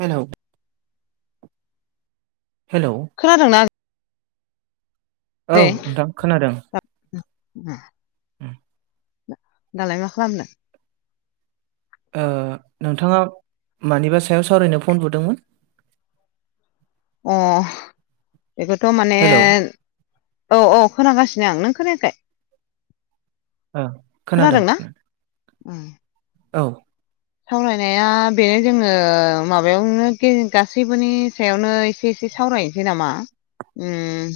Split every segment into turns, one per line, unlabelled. हेल'। Hello.
खोनादोंना।
औ नोंथां खोनादों।
मा दालाय मा खालामनो।
ओ नोंथाङा मानिबा सायाव सावरायनो फन बुदोंमोन।
अ बेखौथ' माने।
हेलौ
औ औ खोनागासिनो आं नों खोनायाखै।
ओ खोनादों खोनादों।
ओम।
औ।
सावरायनाया बेनो जोङो माबायावनो गासैबोनि सायावनोसे। एसे एसे सावरायनोसै नामा ओम।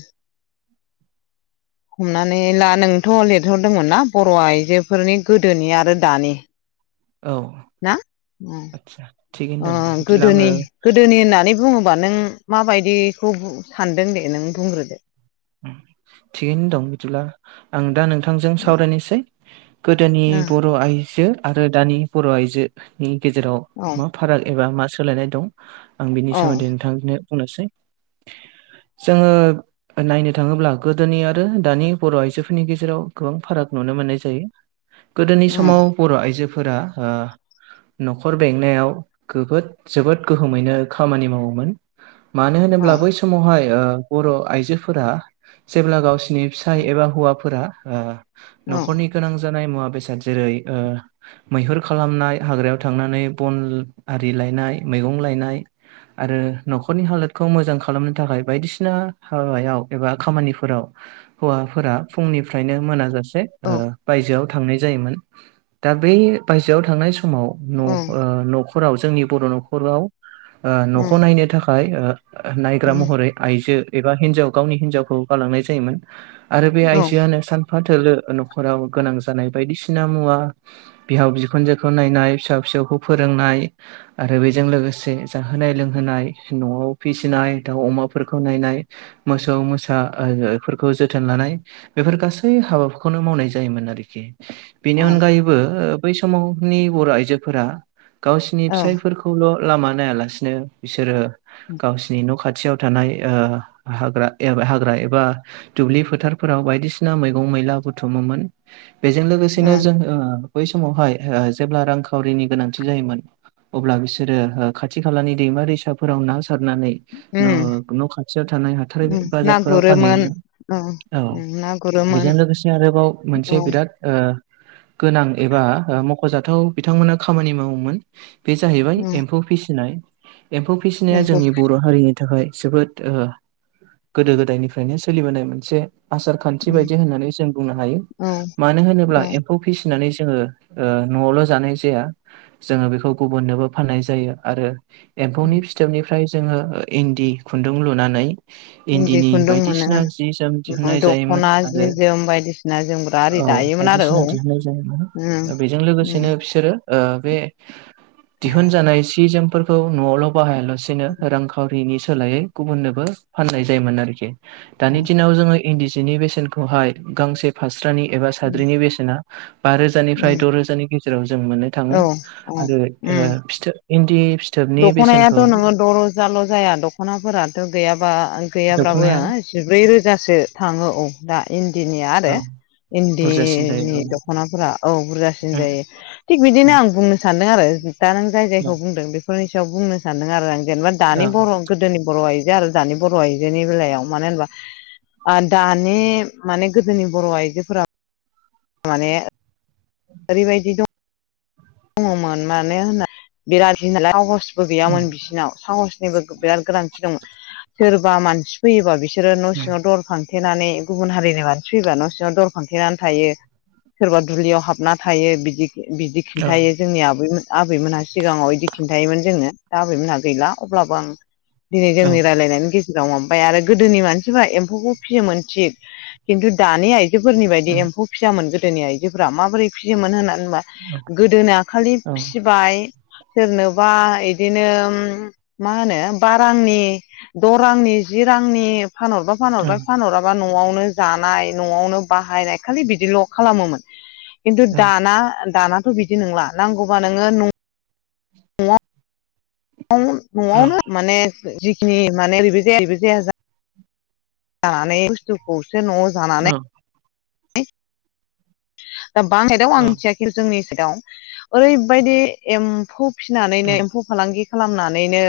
हमनानै ला नोंथ' लिरहरदोंमोनना बर' आइजोफोरनि गोदोनि आरो दानि।
औ।
ना
आदसा थिगैनो
अ
दं दे बिदिब्ला आङो
गोदोनि गोदोनि होननानै बुङोबा नों। माबायदिखौ बु सानदों दे नों बुंग्रोदो।
थिगैनो दं बिदिब्ला आं दा नोंथांजों सावरायनोसै। गोदोनि
ओ
बर' आइजो आरो दानि बर' आइजोनि गेजेराव
औ
मा। फाराग एबा मा सोलायनाय दं आं बिनि
औ
सोमोन्दै नोंथांनो। बुंनोसै जोङो। नायनो थाङोब्ला गोदोनि आरो दानि बर' आइजोफोरनि गेजेराव गोबां फाराग नुनो मोननाय जायो। गोदोनि
उम
समाव बर' आइजोफोरा ओ। न'खर बेंनायाव गोबोद जोबोद गोहोमैनो खामानि मावोमोन। मानो
ना
होनोब्ला बै समावहाय बर' आइजोफोरा जेब्ला गावसिनि। नि फिसाय एबा हौवाफोरा ओ न'खरनि गोनां जानाय मुवा बेसाद जेरै ओ। मैहुर खालामनाय हाग्रायाव थांनानै बन आरि लायनाय मैगं लायनाय। आरो न'खरनि हालोदखौ मोजां खालामनो थाखाय बायदिसिना हाबायाव। एबा खामानिफोराव हौवाफोरा फुंनिफ्रायनो मोनाजासे ओ। बायजोआव थांनाय जायोमोन दा बै बायजोआ आरोव थांनाय समाव न' ओ न' [unintelligible] न' फोराव जोंनि बर' न'खराव न'खौ नायनो थाखाय ओ नायग्रा महरै। आइजो एबा हिनजाव गावनि हिनजावखौ गालांनाय जायोमोन आरो बे आइजोआनो सान फा थोलो न'खराव गोनां जानाय बायदिसिना मुवा। बिहाव बिखुनजोखौ नायनाय फिसा फिसौखौ फोरोंनाय। आरो बेजों लोगोसे जाहोनाय लोंहोनाय न'आव फिसिनाय दाउ अमाफोरखौ नायनाय। मोसौ मोसा [unintelligible] फोरखौ आरो बेफोरखौ जोथोन लानाय। बेफोर गासै हाबाखौनो मावनाय जायोमोन आरोखि। बेनि अनगायैबो बै समावनि बर' आइजोफोरा गावसिनि फिसायफोरखौ। खौल' लामा नायालासिनो बिसोरो गावसिनि न' खाथियाव थानाय ओ हाग्रा ए हाग्रा एबा दुब्लि फोथारफोराव बायदिसिना मैगं मैला बुथुमोमोन। बेजों लोगोसेनो जों ओ बै समावहाय ओ जेब्ला रांखावरिनि गोनांथि जायोमोन। अब्ला बिसोरो खाथि खालानि दैमा दैसाफोराव ना सारनानै न' न' खाथियाव थानाय हाथाय बाजारफोराव फानहैयोमोन औ
उम, ना गुरोमोन
बेजों लोगोसे आरोबाव मोनसे
औ
बिराद ओ गोनां एबा मख'जाथाव बिथांमोना खामानि मावोमोन। बे जाहैबाय
उम,
एम्फौ फिसिनाय एम्फौ फिसिनाया
एम्फौ
जोंनि बर' हारिनि थाखाय जोबोद ओ गोदो गोदायनिफ्रायनो सोलिबोनाय मोनसे आसार खान्थि
उम,
बायदि होननानै जों बुंनो हायो
औ
मानो होनोब्ला
औ
[unintelligible] खौ फिसिनानै जोङो ओ न'आवल' जानाय जाया। जोङो बेखौ गुबुननोबो फाननाय जायो आरो एम्फौनि
उम,
फिथोबनिफ्राय जोङो इन्दि खुन्दुं लुनानै
इन्दि
इन्दिनि
खुन्दुं मोनो
बायदिसिना जि जोम
उम,
दिहुनन्नाय जायोमोन
दख'ना जि
आरो
जोम बायदिसिना जोमग्रा आरि
औ
दायोमोन आरो औ
बायदिसिना
उम,
दिहुनन्नाय जायोमोन बेजों
उम,
लोगोसेनो बिसोरो ओ बे दिहुनजानाय सि जोमफोरखौ न'आवल' बाहायाल'सिनो रांखावरि बिनि सोलायै गुबुननोबो फाननाय जायोमोन आरोखि दानि
उम,
दिनाव जोङो इन्दि सिनि बेसेनखौहाय गांसे फास्रानि एबा
उम,
साद्रिनि बेसेना बा रोजानिफ्राय द'
उम,
रोजानि गेजेराव जों
औ
मोननो
औ
आरो ओ
उम,
फि इन्दि फि
दख'नायाथ' नोङो दरोजाल' जाया दख'नाफोराथ' गैयाबा गैयाब्राबो
दख'नाया
जिब्रै रोजासो थाङो औ दा इन्दिनिया
औ
आरो
बुरजासिन जायो
इन्दिनि
औ उम
दख'नाफोरा औ बुरजासिन जायो थिग बिदिनो
उम
आं [unintelligible] सानदों आरो दा नों जाय
औ
जायखौ बुंदों बेफोरनि सायाव बुंनो सानदों आरो आं जेनेबा दानि बर' गोदोनि बर' आइजो आरो दानि बर' आइजोनि बेलायाव मानो होनबा ओ दानि माने गोदोनि बर' आइजोफोरा माने ओरैबायदि दं दङमोन मानो होनना बिराद होनालाय साहसबो
उम
गैयामोन बिसिनाव साहस नि बिराद गोनांथि दं सोरबा मानसि फैयोबा बिसोरो न'
उम
सिङाव दर फां थेनानै गुबुन हारिनि मानसि फैबा न' सिङाव दर फांथेनानै थायो। सोरबा दुलियाव हाबना थायो बिदि बिदि
औ
खिन्थायो। जोंनि आबैमोन आबैमोनहा सिगाङाव इदि खिन्थायोमोन जोङो दा आबैमोनहा गैला अब्लाबो आं दिनै
औ
जोंनि रायलायनायनि गे सिगाङाव माबाबाय आरो गोदोनि मानसिफ्रा एम्फौखौ फिसियोमोन थिग खिन्थु दानि आइ आयजोफोरनि बायदि
उम
एम्फौ फियामोन गोदोनि आइजोफोरा माबोरै फिसियोमोन होननानै होनबा
औ
गोदोना खालि
औ
फिबाय सोरनोबा इदिनो मा होनो बा रांनि द' रांनि जि रांनि फानहरबा
औ
फानहरबाय फानहराबा बा न'आवनो जानाय न'आवनो बाहायनाय खालि बिदिल' खालामोमोन खिन्थु
औ
दाना दानाथ' बिदि नंला नांगौबा नोङो न न'आव न'आवनो माने जिखिनि माने ओरैबो जाया ओरैबो जाया जा जानानै बुस्थुखौसो न'आव जानानै दा बांसाइदाव आं
औ
मिथिया खिनथु जोंनि साइदआव ओरैबायदि एम्फौ फिनानैनो एम्फौ फालांगि खालामनानैनो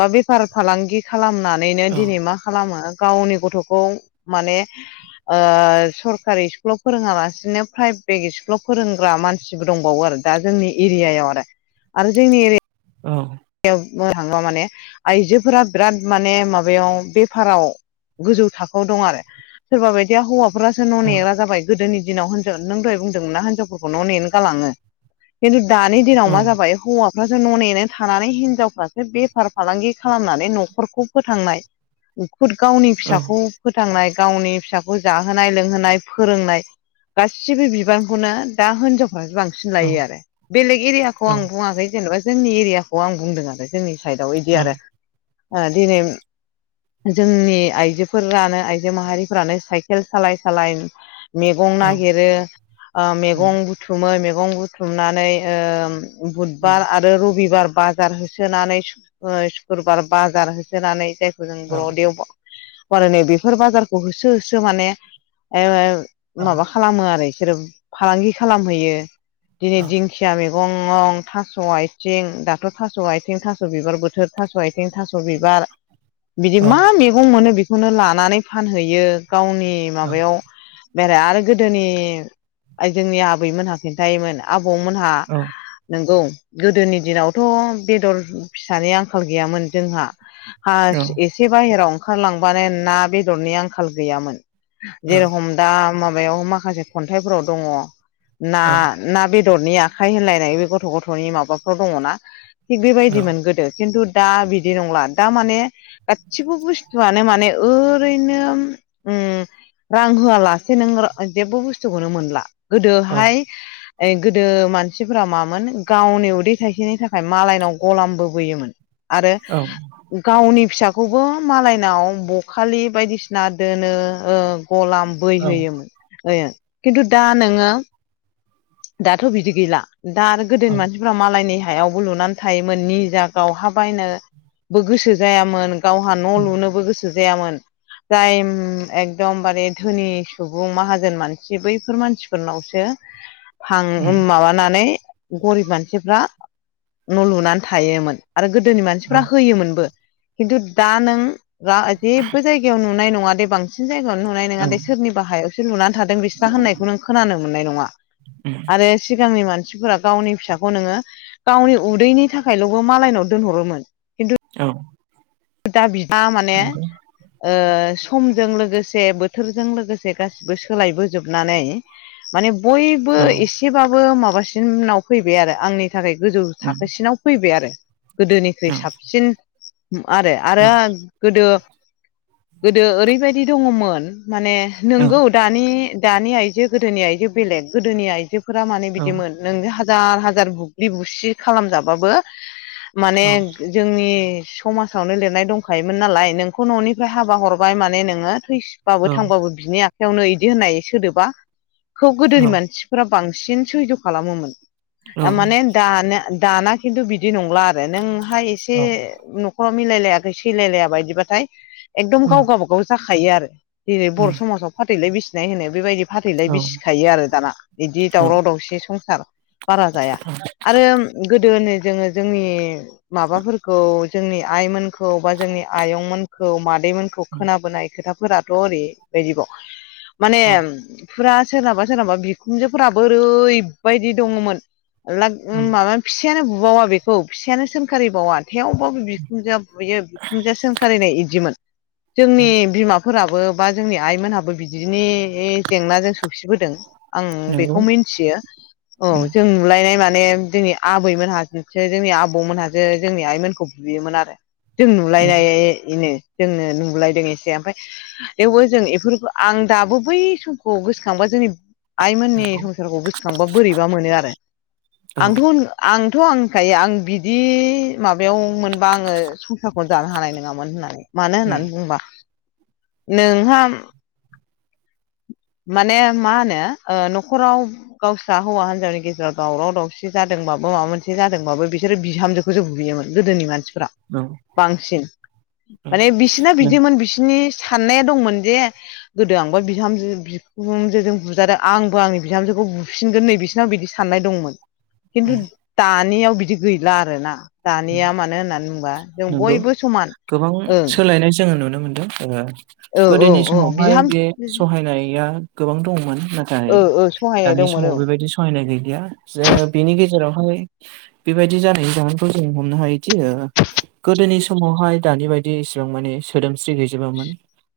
बा बेफार फालांगि खालामनानैनो दिनै मा खालामो गावनि गथ'खौ माने ओ सरकारि स्कुलाव फोरोङालासिनो प्राइभेट स्कुलाव फोरोंग्रा मानसिबो दंबावो आरो दा जोंनि एरियायाव आरो आरो जोंनि एरिया
औ
बुंनोथाङोबा माने आइजोफोरा बिराद माने माबायाव बेफाराव गोजौ थाखोआव दं आरो सोरबा बायदिया हौवाफोरासो न' नेग्रा जाबाय गोदोनि दिनाव होनजाव नों दहाय बुंदोंमोन ना हिनजावफोरखौ न' नेनो गालाङो खिनथु दानि दिनाव
औ
मा जाबाय हौवाफ्रासो न' नेनो थानानै हिनजावफ्रासो बेफार फालांगि खालामनानै न'खरखौ फोथांनाय खुद गावनि
औ
फिसाखौ फोथांनाय गावनि फिसाखौ जाहोनाय लोंहोनाय फोरोंनाय गासिबो बिबानखौनो दा हिनजाव बांसिन
औ
लायो आरो बेलेग एरियाखौ आं बुङाखै जेनेबा जोंनि एरियाखौ आं बुंदों आरो जोंनि साइदआव
औ
इदि आरो ओ दिनै जोंनि आइजोफोरानो आइजो माहारिफोरानो साइकेल सालाय सालाय मैगं नागिरो ओ
उम
मैगं बुथुमो मैगं बुथुमनानै ओ बुधबार
उम
आरो रबिबार बाजार होसोनानै सुक्रुबार बाजार होसोनानै जायखौ जों
औ
बर'देवबा मार नै बेफोर बाजारखौ होसो होसो माने
औ
ओ माबा खालामो आरो बिसोरो फालांगि खालामहैयो दिनै दिंखिया मे गंं थास' आथिं दाथ' थास' आथिं थास' बिबार बोथोर थास' आथिं थास' बिबार बिदि
औ
मा मे गं मोनो बेखौनो लानानै फानहैयो गावनि माबायाव बेराय आरो गोदोनि जोंनि आबैमोनहा खिन्थायोमोन आबौमोनहा
औ उम
नंगौ गोदोनि दिनाव थ' बेदर फिसानि आंखाल गैयामोन जोंहा हास एस से बाहेरायाव ओंखारलांबानो ना बेदरनि आंखाल गैयामोन जेरखम दा माबायाव माखासे खन्थाइफोराव दङ ना ना बे बेदरनि आखाइ होनलायनाय बे गथ' गथ'नि माबाफ्राव दङ ना थिग बेबायदिमोन गोदो खिन्थु दा बिदि नंला दा माने गासिबो बुस्थुआनो माने ओरैनो उम रां होआलासे नों जेबो बुस्थुखौनो मोनला गोदोहाय गोदो मानसिफोरा मामोन गावनि उदै थाइसेनि थाख खाय मालायनाव गलामबोबोयोमोन आरो गावनि फिसाखौबो मालायनाव बखालि बायदिसिना दोनो ओ गलाम बैहयोमोन ओ खिन्थु दा नोङो दाथ' बिदि गैला दा आरो गोदोनि मानसि फोरा मालायनि हायावबो लुनानै थायोमोन निजा गाव हा बायनो बो गोसो जायामोन गावहा न' लुनोबो गोसो जायामोन जाय एकदमबारे धोनि सुबुं माहाजोन मानसि बैफोर मानसिफोरनावसो
उम
हां माबानानै गरिब मानसिफ्रा न' लुनानै थायोमोन। आरो गोदोनि
औ
मानसिफ्रा होयोमोनबो खिन्थु दा नों दा जेबो जायगायाव नुनाय नङा दे बांसिन जायगायावनो नुनाय
औ
नङा दे सोरनिबा हायाव बिसोर लुनानै थादों बिस्रा होननायखौ नों खोनानो मोननाय नङा।
उम
आरो सिगांनि मानसिफोरा गावनि फिसा खौ नोङो गावनि उदैनि थाखायल'बो मालायनाव दोनहरोमोन। खिन्थु
औ।
दा बिथाङा माने
नंगौ
ओ समजों लोगोसे बोथोरजों लोगोसे गासिबो सोलायबोजोबनानै माने बयबो
औ
एसेबाबो माबासिनाव फैबाय आरो आंनि थाखाय गोजौ
उम
थाखोसिनाव फैबाय आरो
औ
गोदोनिख्रुइ साबसिन आरो
औ
आरो गोदो गोदो ओरैबायदि दङमोन माने
औ
नोंगौ दानि दानि आइजो गोदोनि आइजो बेलेग गोदोनि आइजोफोरा माने बिदिमोन नों हाजार हाजार बुग्लि बुसि खालामजाबाबो माने जोंनि समाजावनो लिरनाय दंखायोमोन नालाय नोंखौ न'निफ्राय हाबा हरबाय माने नोङो थैबाबो थांबाबो बिनि आखायावनो बिदि होननाय सोदोबा खोब गोदोनि मानसि फोरा बांसिन सैज' खालामोमोन
औ
माने दा- दाना खिन्थु बि बिदि नंला आरो नोंहा एसे
औ
न'खराव मिलायलायाखै सैलायलाया बायदिबाथाय एकदम
उम
गाव गावाबागाव जाखायो आरो। जेरै बर'
उम
समाजाव फाथैलाय बिसिनाय होनो बेबायदि फाथैलाय बिसिखायो आरो दाना, बिदि दावराव
औ
दावसि संसार। बारा
औ
जाया, आरो गोदोननि जोङो जोंनि माबाफोरखौ जोंनि आइमोनखौ बा जोंनि आयंमोनखौ मादैमोनखौ
उम
खोनाबोनाय खोथा फोराथ' ओरैबायदिबाव। माने
औ
फुरा सोरनाबा सोरनाबा बिखुनजोफोराबो ओरैबायदि दङमोन
उम
माबा फिसायानो बुबावा बेखौ फिसायानो सोंखारिबावा थेव बो बिखुनजोआ बुयो बिखुनजोआ सोंखारिनाय बिदिमोन। जोंनि
उम
बिमा फोराबो बा जोंनि आइमोनहाबो बिदिनि जेंनाजों सौसिबोदों आं
नंगौ
बेखौ मिथियो। औ
उम
जों नुलायनाय माने जोंनि आबैमोनहोसो जोंनि आबौमोनहासो जोंनि आइमोनखौ बुयोमोन आरो जों
उम
नुलायनायनो जोंनो नुलायदों एसे ओमफ्राय थेवबो जों बेफोरखौ आं दाबो बै समखौ गोसोखांबा जोंनि आइमोननि
नंगौ
संसारखौ गोसोखांबा बोरैबा मोनो आरो।
औ उम
आंथ' आंथ' आंखायो आं बिदि माबायाव मोनबा आङो संसारखौनो जानो हानाय नङामोन होननानै। मानो
औ
होननानै बुंबा नोंहा माने मा होनो न'खराव गावस्रा हौवा हिजावनि गेजेराव दावराव दावसि जादोंबाबो माबा मोनसे जादोंबाबो बिसोर बिहामजो खौबो बुयोमोन गोदोनि मानसिफ्रा।
नों
बांसिन।
उम
माने बिसिना बिदिमोन बिसिनि साननाया दंमोन जे गोदो आंबा बिहामजो बिखुनजोजों बुजादों आंबो आंनि बिहामजोखौ बुफिनगोन नै बिसोरनाव बिदि साननाय दंमोन। खिन्थु दानियाव बिदि गैला आरो ना।
नंगौ
समान
गोबां
ओं
सोलायनाय जोङो नुनो मोनदों। ओ
औ औ
गोदोनि
औ
समावहाय
बिहाम
बे सहायनाया गोबां दंमोन ना
ओ ओ सहायनाय
दानि
दंमोन
समाव
औ
बेबायदि सहायनाय गैलिया जे बिनि गेजेरावहाय बेबायदि जानायनि जाहोन जों हमनो हायोदि गोदोनि समावहाय दानि बायदि एसेबां माने सोदोमस्रि गैजोबामोन।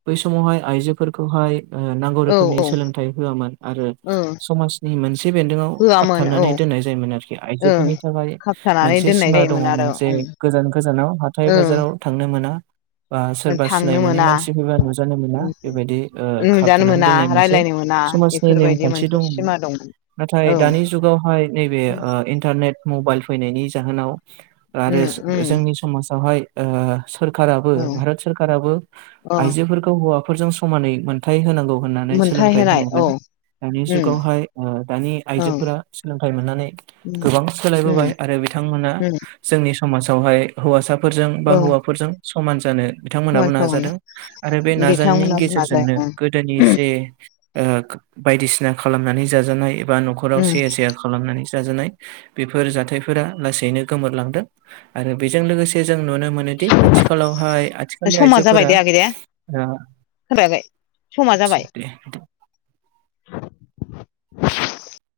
बै समावहाय आइजोफोरखौहाय नांगौ
औ
रोखोमनि
औ
सोलोंथाइ होआमोन आरो
ओ
समाजनि मोनसे बेन्दोंआव
होआमोन औ
खाबथानानै दोननाय जायोमोन आरोखि।
ओं
आइजोफोरनि थाखाय
खाबथानानै दोननाय
दङ
जायोमोन आरो
जे
ओं
गोजान गोजानाव हाथाइ-बाजाराव
ओं
थांनो मोना। बा सोरबा सिनाय
थांनो
मोनै
मोना
मानसि फैबा नुजानो मोना बे बायदि
नुजानो
खाबथानानै
मोना
दोननाय मोनसे
रायलायनो मोना
समाजनि
बेफोरबायदि
नेमखान्थि
मोनसे
दङमोन।
सिमा दंमोन
नाथाय
औ
दानि
उम
जुगावहाय नैबे इन्टारनेट मबाइल फैनायनि जाहोनाव आरो
उम
जोंनि समाजावहाय सोरखाराबो
औ
भारत सोरखाराबो
औ
आइजोफोरखौ हौवाफोरजों समानै मोनथाय होनांगौ होनानै
मोनथाय
सोलोंथाइ
होनाय औ
होनायलाय दानि
उम
जुगावहाय, दानि
औ
आइजोफोरा सोलोंथाइ मोननानै
उम
गोबां
उम
सोलायबोबाय आरो बिथांमोना
उम
जोंनि समाजावहाय हौवासाफोरजों बा
औ
हौवाफोरजों समान जानो बिथांमोनाबो
समान समान
नाजादों, आरो बे नाजानायनि
बिथांमोना बुङा
गेजेरजोंनो
जाया
गोदोनि
उम
जे बायदिसिना खालामनानै जाजानाय एबा न' खराव
उम
सैया सैया खालामनानै जाजानाय बेफोर जाथायफोरा लासैनो गोमोरलांदों आरो बेजों लोगोसे जों नुनो मोनो दि आथिखालावहाय आथिखालनि
समा जाबाय
आइजोफोरा
दे आगै दे खोनाबाय आगै समा जाबाय
[unintelligible] [unintelligible]